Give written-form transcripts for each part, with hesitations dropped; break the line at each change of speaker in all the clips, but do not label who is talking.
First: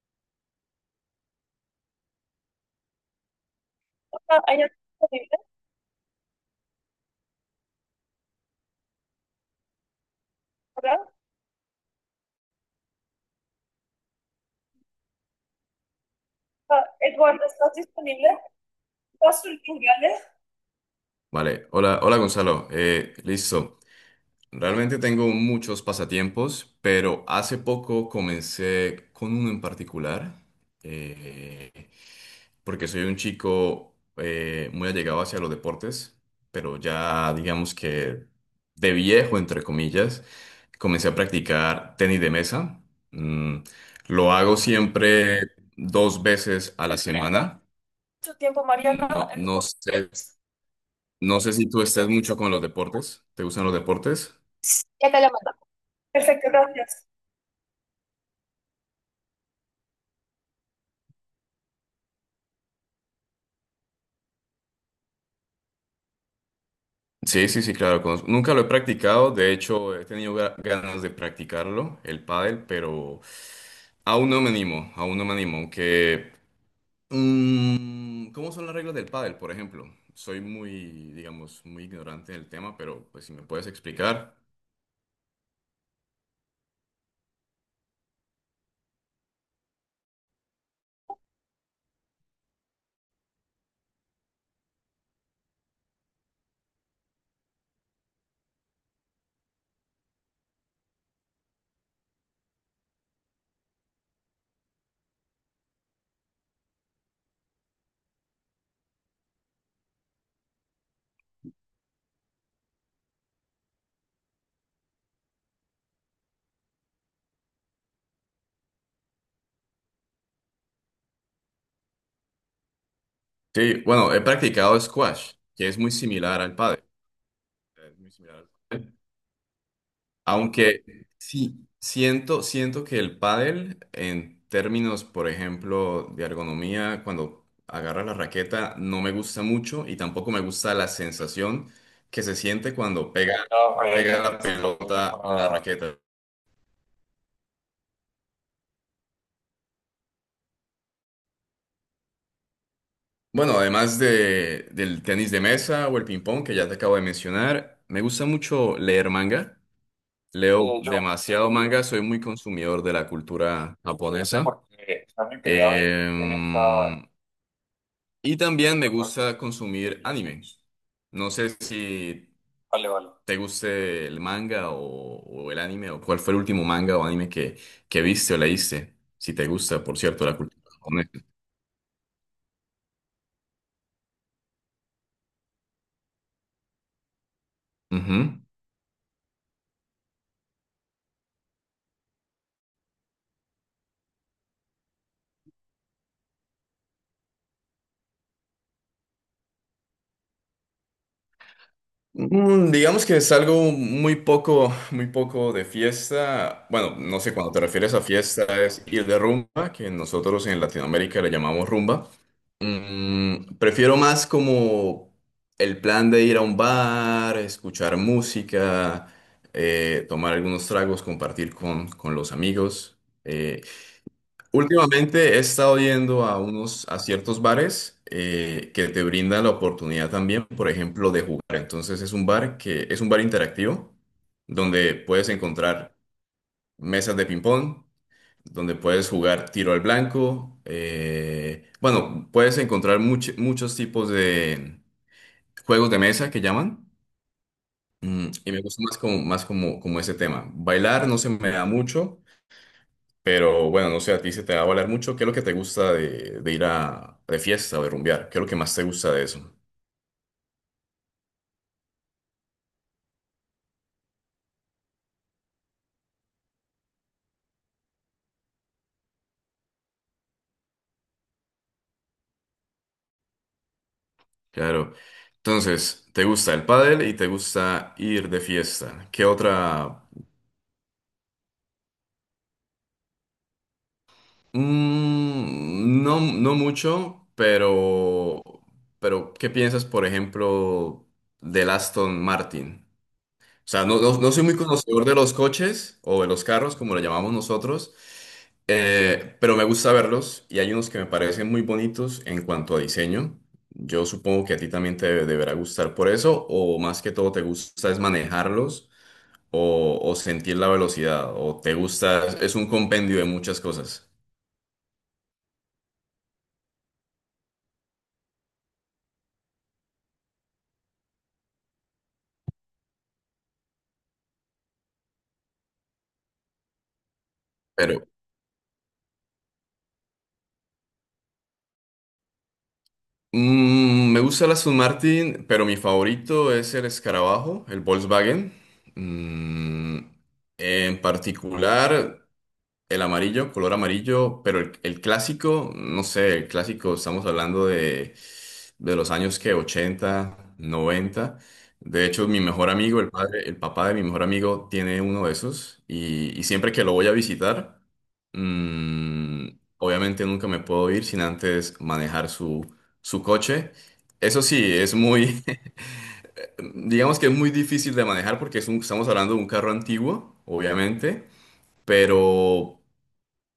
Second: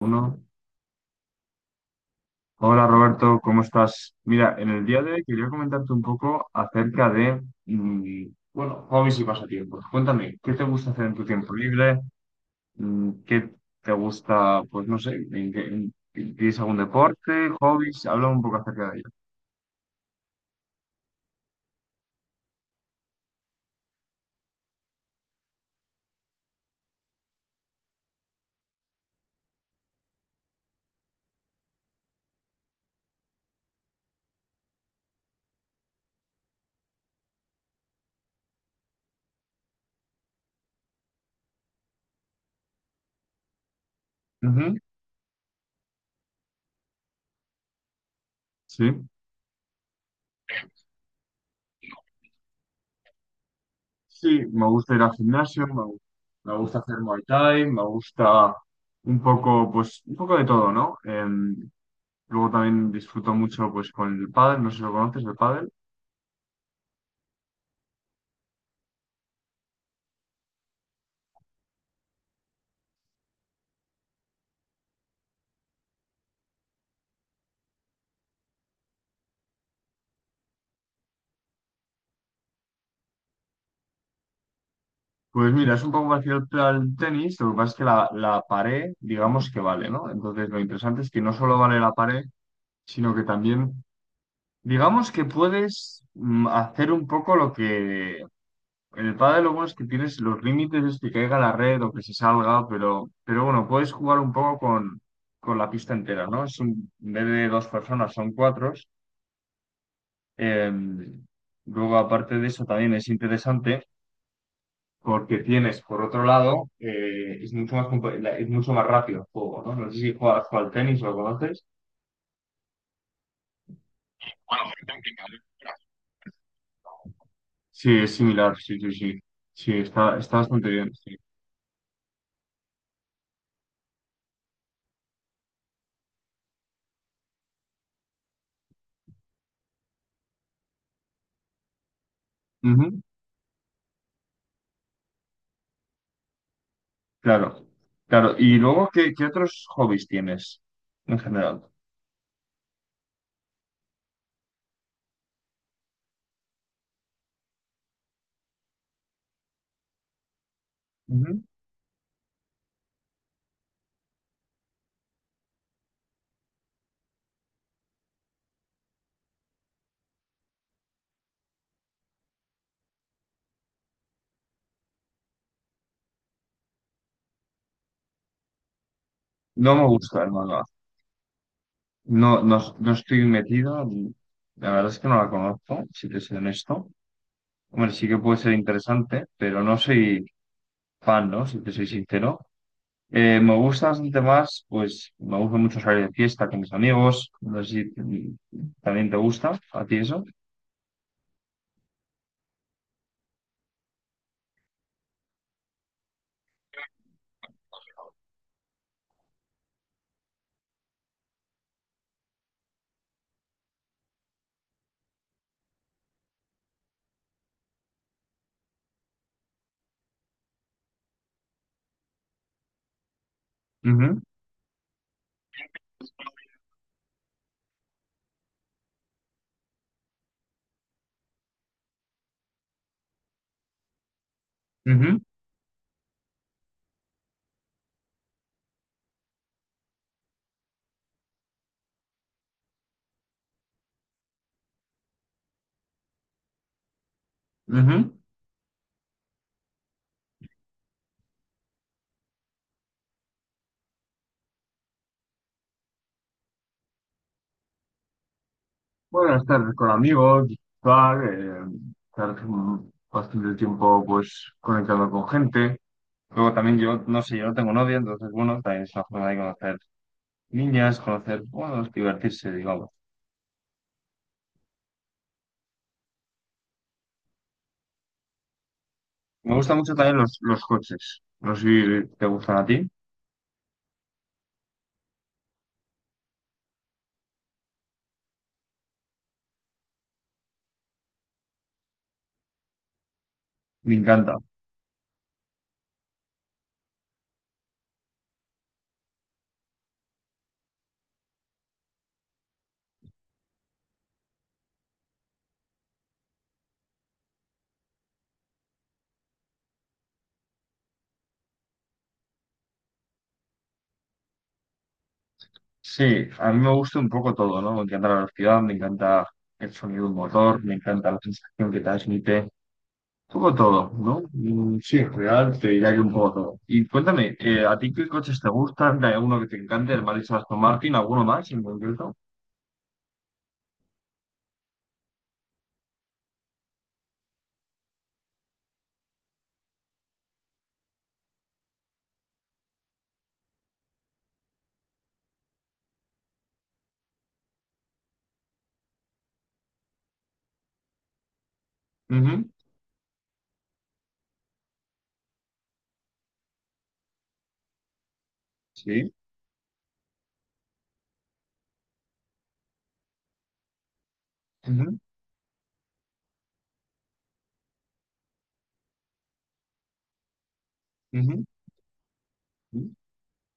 Uno. Hola Roberto, ¿cómo estás?
Sea,
Mira,
hay
en
otros
el día de hoy
disponibles,
quería comentarte un poco acerca de, bueno, hobbies y pasatiempos. Cuéntame, ¿qué te gusta
¿verdad?
hacer
O
en tu tiempo libre? ¿Qué te gusta, pues no sé, ¿tienes algún
Eduardo,
deporte,
¿estás
hobbies? Habla
disponible?
un poco acerca de ello.
¿Estás disponible? Vale, hola, Gonzalo. Listo. Realmente tengo muchos pasatiempos, pero hace poco comencé con uno en particular, eh, porque soy un chico muy allegado hacia los deportes, pero ya digamos que de viejo, entre comillas, comencé a practicar tenis de mesa. Mm, lo hago
Ujú.
siempre 2 veces a la semana. Mucho tiempo,
Sí,
Mariano. No, no sé si tú estás mucho con los deportes. ¿Te gustan los deportes?
sí, me gusta ir
Ya
al
te llamo.
gimnasio,
Perfecto,
me gusta hacer
gracias.
Muay Thai, me gusta un poco, pues un poco de todo, ¿no? Luego también disfruto mucho, pues con el pádel, no sé si lo conoces, el pádel.
Sí, sí, sí, claro. Conozco. Nunca lo he practicado. De hecho, he tenido ganas de practicarlo, el pádel, pero aún no me animo, aún no me animo. Aunque, ¿cómo son las reglas del pádel, por ejemplo? Soy muy, digamos, muy ignorante del tema, pero pues si me puedes explicar.
Pues mira, es un poco parecido al tenis, lo que pasa es que la pared, digamos que vale, ¿no? Entonces lo interesante es que no solo vale la pared, sino que también, digamos que puedes hacer un poco lo que... En el pádel lo bueno es que tienes los límites, es que caiga la red o que se salga, pero bueno, puedes jugar un poco con la pista entera, ¿no? Es un, en vez de dos personas, son cuatro. Em, luego, aparte de eso, también es interesante. Porque tienes, por otro lado, es mucho más es mucho más rápido el juego, ¿no? No sé si juegas al tenis o lo conoces.
Sí, bueno, he
Bueno, es
practicado
complicado.
squash, que es muy similar al pádel.
Sí,
Es muy
es
similar al
similar, sí,
pádel.
sí, sí. Sí, está bastante
Aunque
bien, sí.
sí, siento que el pádel, en términos, por ejemplo, de ergonomía, cuando agarra la raqueta, no me gusta mucho y tampoco me gusta la sensación que se siente
Ujú.
cuando pega la pelota a la raqueta.
Claro, claro. Y luego, ¿qué otros hobbies tienes en general?
Bueno, del tenis de mesa o el ping-pong que ya te acabo de mencionar, me gusta mucho leer manga. Leo
Ujú.
demasiado manga, soy muy consumidor de la cultura japonesa. Em, Y también me gusta consumir anime. No sé si vale. te guste el manga o el anime, o cuál fue el último manga o anime que viste o leíste. Si te
No
gusta,
me
por
gusta
cierto,
el
la
manga.
cultura japonesa.
No, no, no estoy metido. La verdad es que no la conozco, si te soy honesto. Hombre, sí que puede
Ujú.
ser interesante, pero no soy fan, ¿no? Si te soy sincero. Me gusta bastante más, pues me gusta mucho salir de fiesta con mis amigos. No sé si también te gusta a ti eso.
Digamos que es algo muy poco de fiesta. Bueno, no sé, cuando te refieres a fiesta es ir de rumba, que nosotros en Latinoamérica le llamamos rumba. Prefiero más como el plan de ir a un bar, escuchar música, tomar algunos tragos, con los amigos.
Ujú,
Últimamente he estado yendo a ciertos bares que te brindan la oportunidad también, por ejemplo, de jugar. Entonces es un bar que es un bar interactivo donde
ujú,
puedes encontrar mesas de ping-pong donde puedes jugar tiro al blanco. Bueno, puedes encontrar muchos tipos de juegos de mesa que llaman.
ujú.
Y me gusta más como, como ese tema. Bailar no se me da mucho, pero bueno, no sé, a ti se te va a bailar mucho. ¿Qué es lo que te gusta de ir a de fiesta o de rumbear? ¿Qué es lo que más te gusta de
Bueno,
eso?
estar con amigos, disfrutar, estar bastante tiempo pues conectando con gente. Luego también yo, no sé, yo no tengo novia, entonces bueno, también es una forma de conocer niñas, conocer, bueno, divertirse, digamos.
Claro. Entonces, te gusta el pádel y te gusta ir de fiesta. ¿Qué
Me gustan mucho
otra?
también los coches. No sé si te gustan a ti.
No, no mucho, pero ¿qué piensas, por ejemplo, del Aston Martin? O sea,
Me
no, no, no
encanta.
soy muy conocedor de los coches o de los carros, como lo llamamos nosotros, pero me gusta verlos y hay unos que me parecen muy bonitos en cuanto a diseño. Yo supongo que a ti también te deberá gustar por eso, o más que todo te gusta es o sentir la velocidad, o te gusta, es un compendio de muchas cosas.
Sí, a mí me gusta un poco todo, ¿no? Me encanta la velocidad, me encanta el sonido del motor, me encanta la sensación que transmite, un poco todo, ¿no? Sí, en general te diría que un poco todo. Y cuéntame, ¿a ti qué coches te gustan? ¿Hay alguno que te encante? ¿El Maris Aston Martin? ¿Alguno más en concreto?
Me gusta la Aston Martin, pero mi favorito es el escarabajo, el Volkswagen. Mm, en particular. El amarillo, color amarillo, pero el clásico, no sé, el clásico, estamos hablando de los años que 80, 90. De hecho, mi
Ujú.
mejor amigo, el padre, el papá de mi mejor amigo, tiene uno de esos y siempre que lo voy a visitar,
Sí.
mm, obviamente nunca me puedo ir sin antes manejar su coche. Eso sí, es
Ujú,
muy, digamos que es muy difícil de manejar porque estamos hablando de un carro antiguo, obviamente,
ujú,
pero
ujú,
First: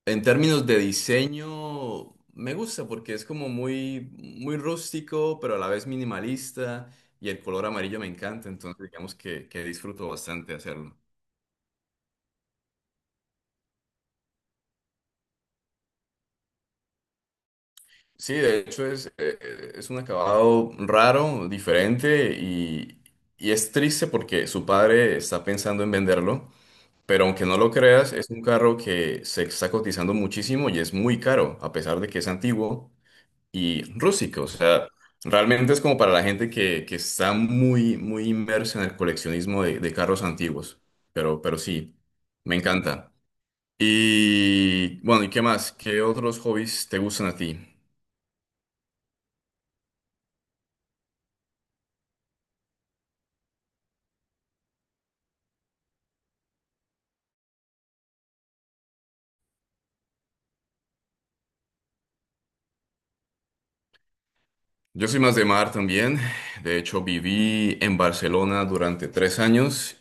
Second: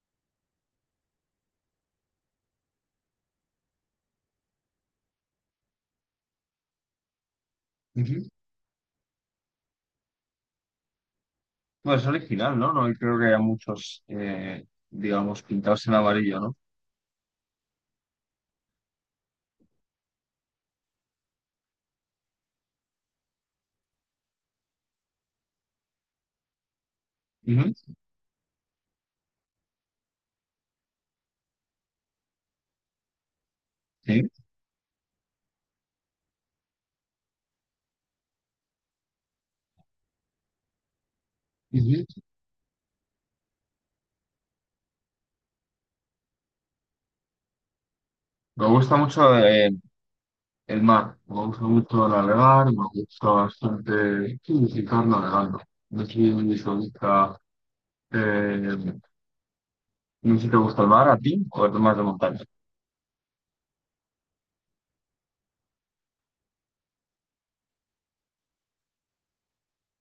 en términos de diseño, me gusta porque es como muy, muy rústico, pero a la vez minimalista y el color amarillo me
ujú.
encanta, entonces digamos que disfruto bastante hacerlo.
Bueno, es original, ¿no? No creo que haya muchos, digamos, pintados en amarillo, ¿no?
Sí, de hecho es un acabado raro, diferente y es triste porque su padre está pensando en venderlo, pero aunque no lo
Ujú.
creas, es un carro que se está cotizando muchísimo y es muy caro, a pesar de que es antiguo y
Sí.
rústico. O sea, realmente es como para la gente que está muy, muy inmersa en el coleccionismo de carros antiguos. Pero sí,
Ujú.
me encanta. Y bueno, ¿y qué más? ¿Qué otros hobbies te gustan a ti?
Me gusta mucho el mar, me gusta mucho navegar, me gusta bastante sí, visitar navegando. No sé si te gusta, eh, no sé si te gusta el mar a ti o eres más de montaña.
Yo soy más de mar también. De hecho, viví en Barcelona durante 3 años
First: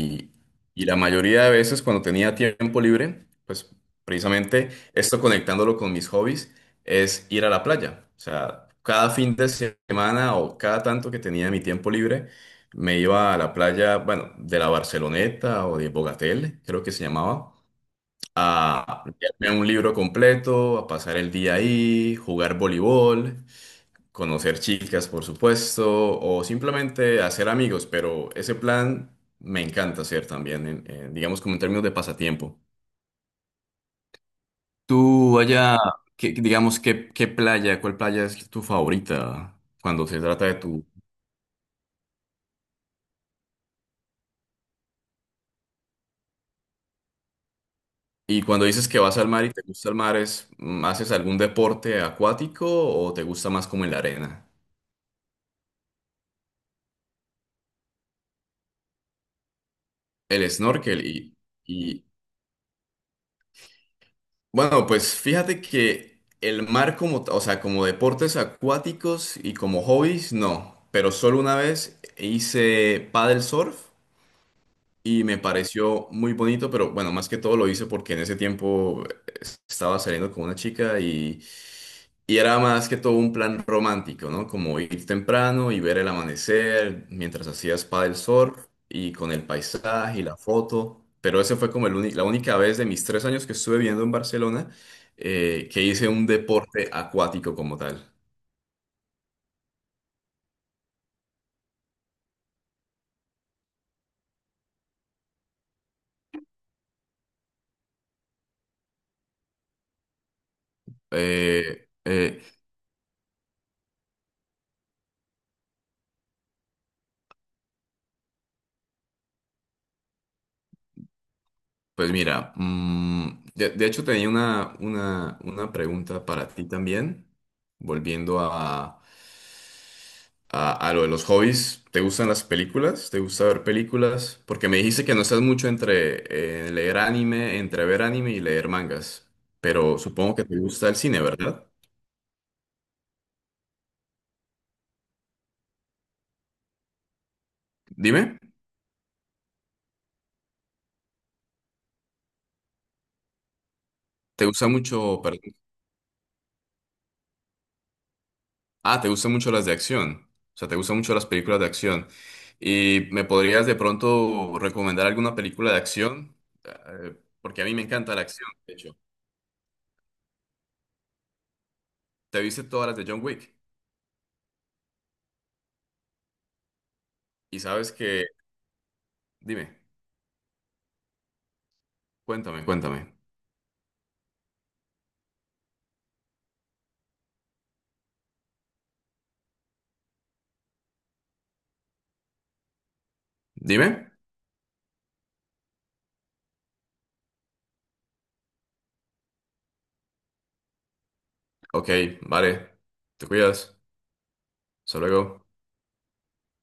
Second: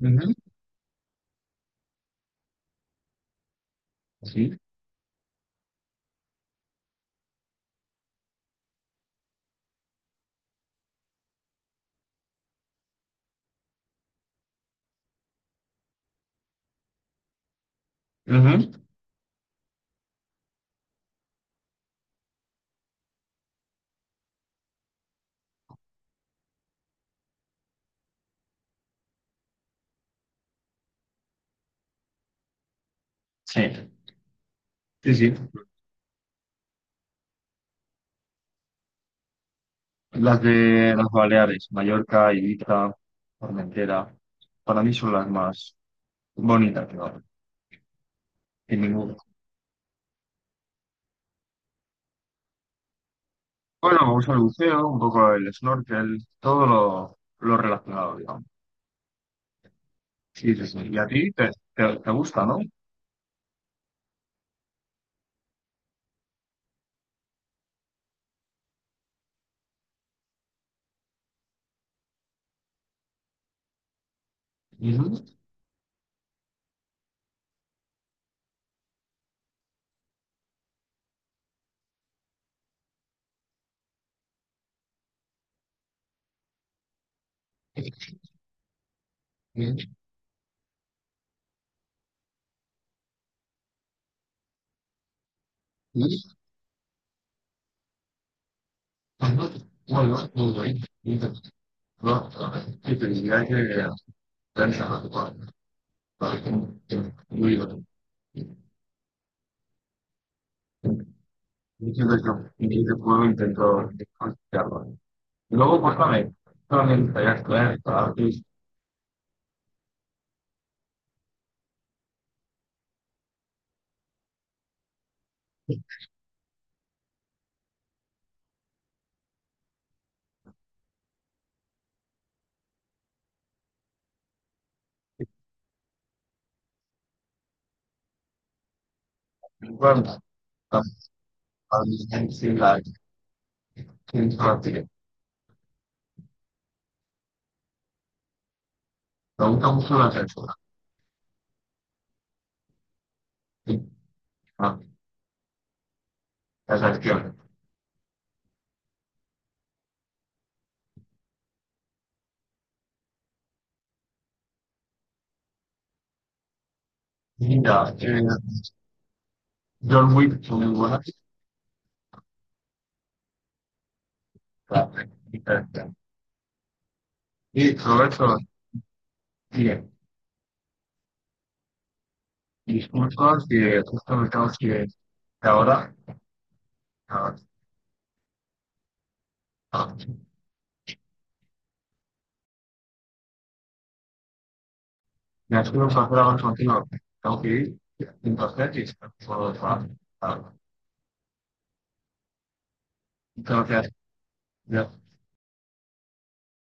Ujú.
y la mayoría de veces cuando tenía tiempo libre, pues
Sí.
precisamente esto conectándolo con mis hobbies es ir a la playa. O sea, cada fin de semana o cada tanto que tenía mi tiempo libre, me iba a la playa, bueno, de la Barceloneta o de Bogatel, creo que se llamaba,
Ujú.
a leerme un libro completo, a pasar el día ahí, jugar voleibol, conocer chicas, por supuesto, o simplemente hacer amigos, pero ese plan me encanta hacer también, digamos como en términos de pasatiempo.
Sí, sí, sí.
Tú allá, qué playa, cuál playa es tu favorita cuando se
Las
trata de tu...
de las Baleares, Mallorca, Ibiza, Formentera, para mí son las más bonitas, claro,
Y cuando
sin
dices que
ninguna.
vas al mar y te gusta el mar, es, ¿haces algún deporte acuático o te gusta más como en
Bueno,
la
me gusta el
arena?
buceo, un poco el snorkel, todo lo relacionado, digamos.
El
Sí, sí, sí. Y
snorkel
a ti te, te,
y,
te gusta, ¿no?
bueno, pues fíjate que el mar como, o sea, como deportes acuáticos y como hobbies, no. Pero solo una vez hice paddle surf y
Ujú.
me pareció muy bonito, pero bueno, más que todo lo hice porque en ese tiempo estaba saliendo con una chica y era más que todo un plan romántico, ¿no? Como ir temprano y ver el amanecer mientras hacías paddle surf y con el
Y,
paisaje y la foto. Pero ese fue como la única vez de mis 3 años que estuve viviendo en Barcelona que hice un
y
deporte acuático como tal.
cuando vuelva, volveré y te va a que te dirá que pensa para que no iba.
Eh,
Diciendo eso,
eh,
y ese pueblo intentó. Luego, pues también, también estaría claro para que
pues mira, de hecho tenía una pregunta para ti también, volviendo a... a lo de los hobbies, ¿te gustan las películas? ¿Te gusta ver películas? Porque me dijiste que no estás mucho entre leer anime, entre ver anime y leer mangas, pero
cuando
supongo que te
para
gusta el cine, ¿verdad?
mí es la gente
Dime,
me mucho la censura,
¿te gusta mucho, perdón,
las acciones.
ah, te gustan mucho las de acción? O sea, ¿te gustan mucho las películas de acción? ¿Y me podrías de pronto recomendar alguna película de acción? Eh, porque a mí me
Linda,
encanta la acción, de hecho.
John Wick, muy buena,
¿Te viste todas las de John Wick? Y
y
sabes que,
Roberto,
dime,
bien.
cuéntame, cuéntame.
Disculpa que justo me tengo que ir ahora. Ah, ah.
Dime.
Me ha sido un placer hablar contigo. Tengo que ir. Entonces, y espero que puedo trabajar. Ah,
Ok, vale. Te cuidas. Hasta luego.